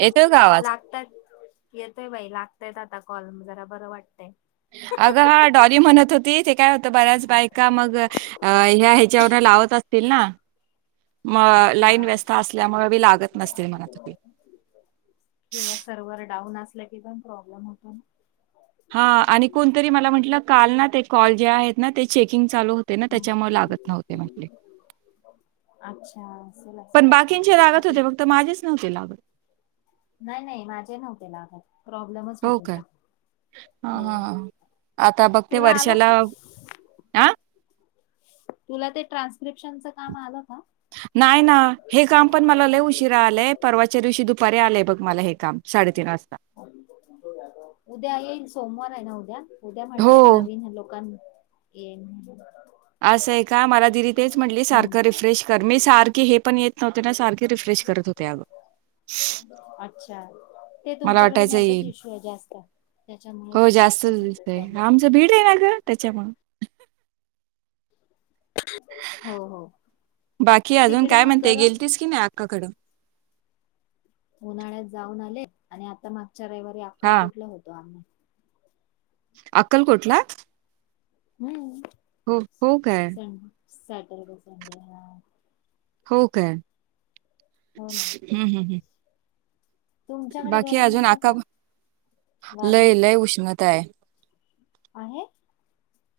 येतोय का आवाज? लागतात येतय बाई लाग ताहेत आता कॉलम जरा बरं वाटतंय. अगं हा डॉली म्हणत होती ते काय होतं बऱ्याच तेवढं लावत असतील ना? म लाईन हा व्यस्थ असल्यामुळं बी लागत नसतंय म्हणत होती. ल की पण प्रॉब्लेम होतो ना. हां आणि कोणतरी मला म्हटलं काल ना ते कॉल जे आहेत ना ते. चेकिंग चालू होते ना त्याच्यामुळे लागत नव्हते म्हंटले. अच्छा असेल असं पण काहीतरी बाकींचे लागत आप होते फक्त माझेच नव्हते लागत. नाही नाही माझे नव्हते लागत. प्रोब्लेम च हो होत काय होता हा हो हा आता बघते तुला वर्षाला आलं आ तुला ते ट्रान्स स्क्रिप्शन काम आलं का? नाही ना हे काम पण मला लय उशिरा आलाय परवाच्या दिवशी दुपारी आलंय बघ मला हे. काम साडेतीन वाजता. उद्या येईन सोमवार आहे ना उ द्या उद्या म्हटलेत हो नवीन लोकां येईन. असं आहे का मला दीदी तेच म्हटली हम्म सारखं रिफ्रेश कर मी सारखी हे पण येत नव्हतं. त्यांना सारखे रिफ्रेश करत होते अगं अच्छा ते मला तुमच्याकडे वाटायचं नेटच येईल इश्यू आहे जास्त. त्याच्यामुळेच हो जास्तच होतोय दिसतंय प्रॉब्लेम आमच भीड आहे ना ग त्याच्यामुळं. हो हो. बाकी अजून तिकडे काय मग म्हणते करा गेलतीस कि नाही अक्काकडं? उन्हाळ्यात जाऊन आले आणि आता मा गच्या रईवारी हां, अक्कलकोटला होतो आम्ही. अक्कलकोटला? हम्म. हो हो काय? सॅटरडे संडे हा. हो काय? हो ना हम्म हम्म हम्म. तुमच्याकडे बाकी गरम अजून होतं आता का गावी लय लय उष्मता आहे. आहे.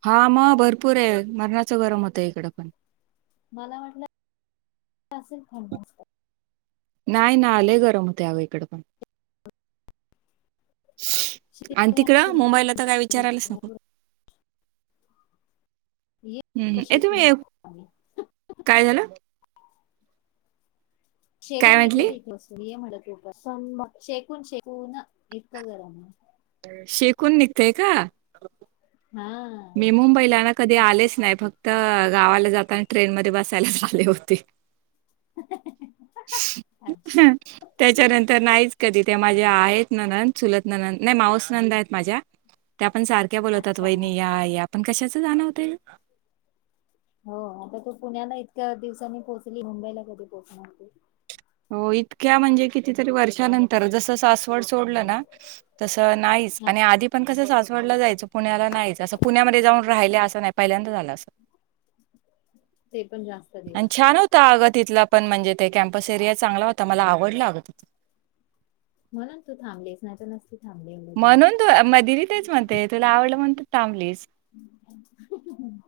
हा मग भरपूर आहे मरणाच गरम होतं इकडं पण मला वाटलं असेल थंड नाही ना लय गरम होतंय आगं इकड पण आणि तिकडं मुंबाईलला तर काय विचारायलाच नको हम्म हम् ये शेकून तुम्ही निघतो काय झालं काय शेकून म्हटली? निघतय शेकून शेकू न इतकं गरम आहे. शेकून निघतय का? हा मी मुंबईला ना कधी आलेच नाही फक्त तर गावाला जाताना आणि ट्रेन मध्ये बसायला आले होते. अच्छा त्याच्यानंतर नाहीच कधी? माझे आहेत ननंद चुलत ननंद नाही माऊस नंदा आहेत माझ्या त्या पण सारख्या बोलतात अच्छा वहिनी. आपण कशाच जाण होत. हो आता तू पुण्याला इतक्या दिवसांनी पोहोचली मुंबईला कधी पोहोचणार तु हो इतक्या म्हणजे कितीतरी वर्षानंतर जस सासवड सोडल ना तस नाहीच हा आणि आधी पण कस डला जायच पुण्याला नाहीच असं पुण्यामध्ये जाऊन राहिले असं नाही पहिल्यांदा झाला असं ते पण जास्त आणि दिवस छान होत अगं तिथला पण म्हणजे ते कम्पस एरिया चांगला होता मला आवडला अगं तिथं म्हणून तू थांबलीच नाही तर नसती थांबली एवढे दिवस म्हणून तू म दिली तेच म्हणते तुला आवडलं म्हणून थांबलीस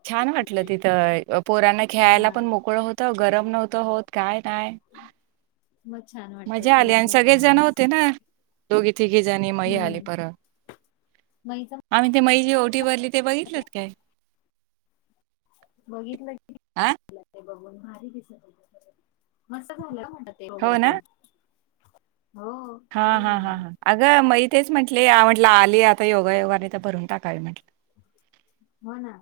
छान वाटल तिथ पोरांना हा खेळायला पण मोकळं होत गरम नव्हतं होत काय मग छान वाटत मज्जा आली फ्रेश आणि राहतो सगळेच जण माणूस होते ना दोघी तिघे जाणी मई हम्म आली [unintelligible] मग हिचं आम्ही ते आईची भरली ते म्हणत आहे, बघितलंत काय. बघितलं की. आ [unintelligible] बघून भारी [unintelligible] मस्तं झालं. ते गं तो. हो हा- आवडला मला हा-हा-हा, अगं मै. तेच म्हंटले [unintelligible] आली आता योगायोगाने तर भरून टाकावी म्हटलं. हो ना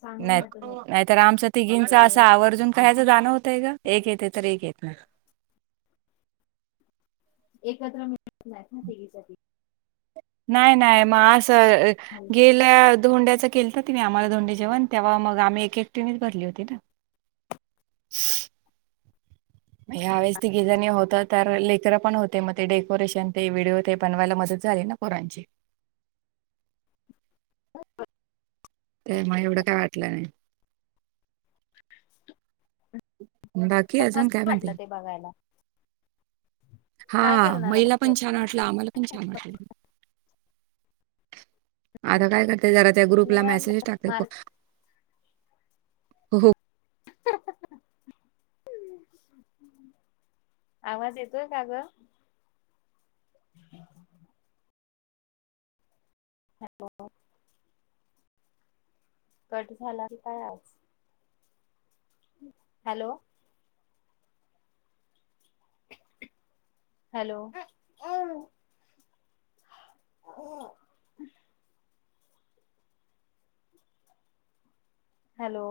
चांगलं नाही वाटत नाही तर आमच तिघींच होत असं आवर्जून. [unintelligible] जाणं होतयं गं एक येते तर एक येत नाही. एकत्र मिळत नाही ना तिघींच्या तिघी. नाही नाही मगं असं. तिघी गेल्या धोंड्याच केलंत तिने आम्हांला धोंडेजेवण तेव्हा मगं आम्ही एक एकटीनेच भरली होती ना. मग ह्या वेेळेस तिघीजणी होतो, तर लेकर पण होते मग ते डेकोरेशन ते व्हिडिओ ते बनवायला मदत झाली ना पोरांची. तर मग एवढं काय वाटलं नाही. ह. बाकी अजून काय म्हणते वाटलं ते बघायला हा काय करणार महिला आता पण छान वाटलं आम्हाला पण छान वाटलं. आता काय करते. ते जरा त्या ग्रुपला मेसेज निवांत टाकते. मार्क [unintelligible] हो हो. आवाज येतोय का गं. हॅलो. कट झाला कायं आज. हॅलो. हॅलो. हो. हॅलो.